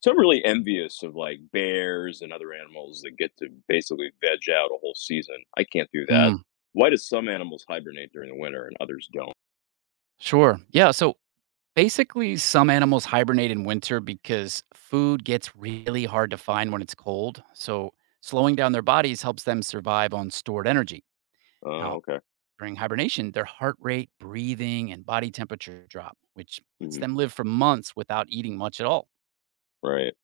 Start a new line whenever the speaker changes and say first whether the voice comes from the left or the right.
left: So I'm really envious of like bears and other animals that get to basically veg out a whole season. I can't do that.
right: Mm,
left: Why do some animals hibernate during the winter and others don't?
right: sure. Yeah. So basically, some animals hibernate in winter because food gets really hard to find when it's cold. So slowing down their bodies helps them survive on stored energy.
left: Oh,
right: Now,
left: okay.
right: during hibernation, their heart rate, breathing, and body temperature drop, which lets
left: Hmm.
right: them live for months without eating much at all.
left: Right.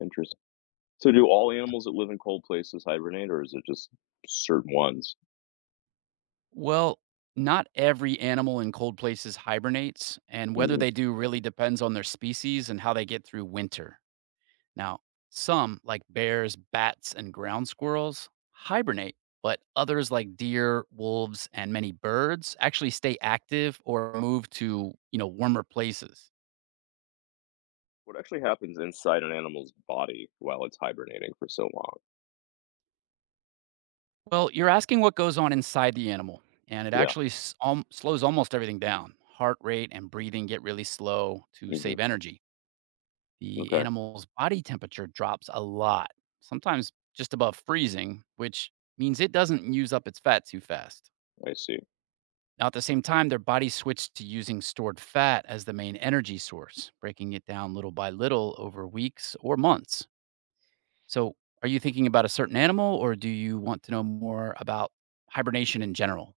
left: Interesting. So do all animals that live in cold places hibernate or is it just certain ones?
right: Well, not every animal in cold places hibernates, and whether
left: Hmm.
right: they do really depends on their species and how they get through winter. Now, some, like bears, bats, and ground squirrels, hibernate, but others, like deer, wolves, and many birds, actually stay active or move to you know, warmer places.
left: What actually happens inside an animal's body while it's hibernating for so long?
right: Well, you're asking what goes on inside the animal, and it
left: Yeah.
right: actually s- alm slows almost everything down. Heart rate and breathing get really slow to
left: Hmm.
right: save energy. The
left: Okay.
right: animal's body temperature drops a lot, sometimes just above freezing, which means it doesn't use up its fat too fast.
left: I see.
right: Now, at the same time, their body switched to using stored fat as the main energy source, breaking it down little by little over weeks or months. So, are you thinking about a certain animal or do you want to know more about hibernation in general?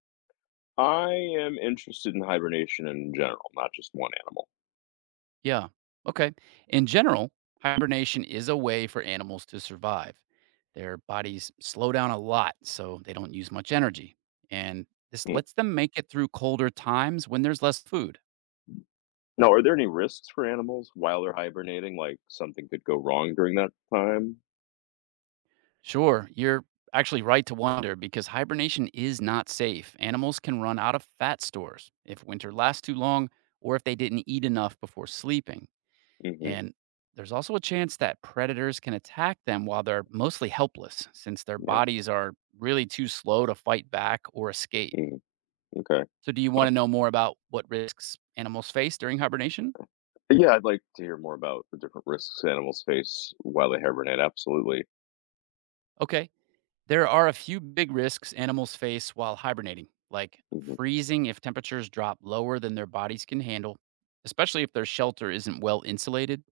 left: I am interested in hibernation in general, not just one animal.
right: Yeah. Okay. In general, hibernation is a way for animals to survive. Their bodies slow down a lot, so they don't use much energy. And this lets them make it through colder times when there's less food.
left: Now, are there any risks for animals while they're hibernating? Like something could go wrong during that time?
right: Sure, you're actually right to wonder because hibernation is not safe. Animals can run out of fat stores if winter lasts too long or if they didn't eat enough before sleeping.
left: Hmm.
right: And there's also a chance that predators can attack them while they're mostly helpless since their
left: Yeah.
right: bodies are really too slow to fight back or escape.
left: Hmm. Okay.
right: So, do you want
left: Huh.
right: to know more about what risks animals face during hibernation?
left: Yeah, I'd like to hear more about the different risks animals face while they hibernate. Absolutely.
right: Okay, there are a few big risks animals face while hibernating, like
left: Hmm.
right: freezing if temperatures drop lower than their bodies can handle, especially if their shelter isn't well insulated.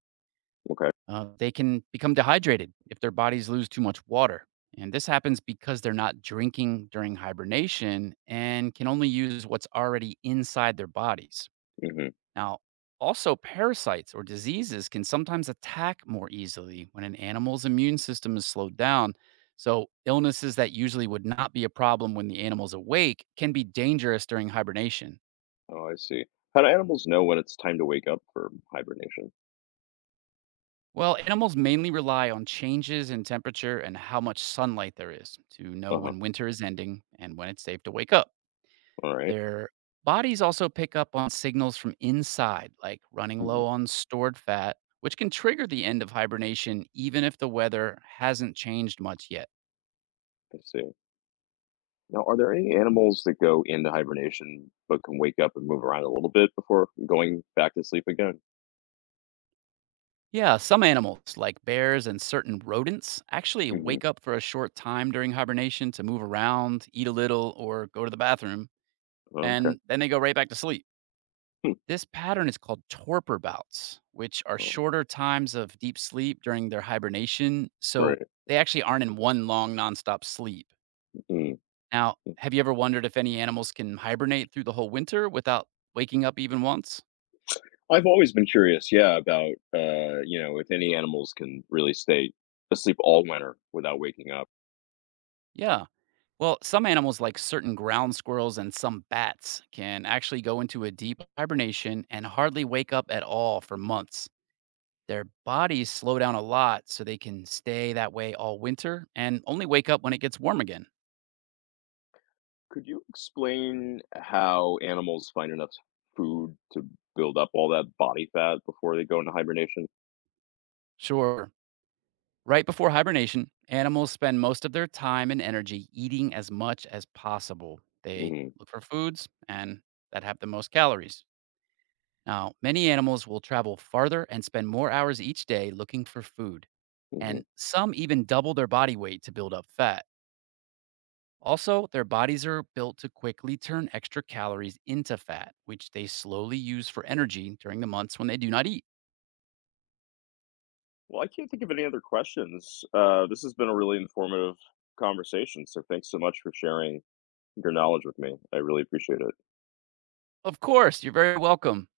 left: Okay.
right: They can become dehydrated if their bodies lose too much water. And this happens because they're not drinking during hibernation and can only use what's already inside their bodies.
left: Hmm.
right: Now, also, parasites or diseases can sometimes attack more easily when an animal's immune system is slowed down. So, illnesses that usually would not be a problem when the animal's awake can be dangerous during hibernation.
left: Oh, I see. How do animals know when it's time to wake up for hibernation?
right: Well, animals mainly rely on changes in temperature and how much sunlight there is to know
left: Uh huh.
right: when winter is ending and when it's safe to wake up.
left: All right.
right: Their bodies also pick up on signals from inside, like running
left: Mm-hmm.
right: low on stored fat, which can trigger the end of hibernation even if the weather hasn't changed much yet.
left: I see. Now, are there any animals that go into hibernation but can wake up and move around a little bit before going back to sleep again?
right: Yeah, some animals, like bears and certain rodents, actually
left: Hmm.
right: wake up for a short time during hibernation to move around, eat a little, or go to the bathroom,
left: Okay.
right: and then they go right back to sleep.
left: Hmm.
right: This pattern is called torpor bouts, which are
left: Oh,
right: shorter times of deep sleep during their hibernation. So
left: right.
right: they actually aren't in one long nonstop sleep.
left: Mm-hmm.
right: Now, have you ever wondered if any animals can hibernate through the whole winter without waking up even once?
left: I've always been curious, yeah, about if any animals can really stay asleep all winter without waking up.
right: Yeah. Well, some animals, like certain ground squirrels and some bats, can actually go into a deep hibernation and hardly wake up at all for months. Their bodies slow down a lot so they can stay that way all winter and only wake up when it gets warm again.
left: Could you explain how animals find enough food to build up all that body fat before they go into hibernation?
right: Sure. Right before hibernation, animals spend most of their time and energy eating as much as possible. They
left: Hmm.
right: look for foods and that have the most calories. Now, many animals will travel farther and spend more hours each day looking for food,
left: Hmm.
right: and some even double their body weight to build up fat. Also, their bodies are built to quickly turn extra calories into fat, which they slowly use for energy during the months when they do not eat.
left: Well, I can't think of any other questions. This has been a really informative conversation, so thanks so much for sharing your knowledge with me. I really appreciate it.
right: Of course, you're very welcome.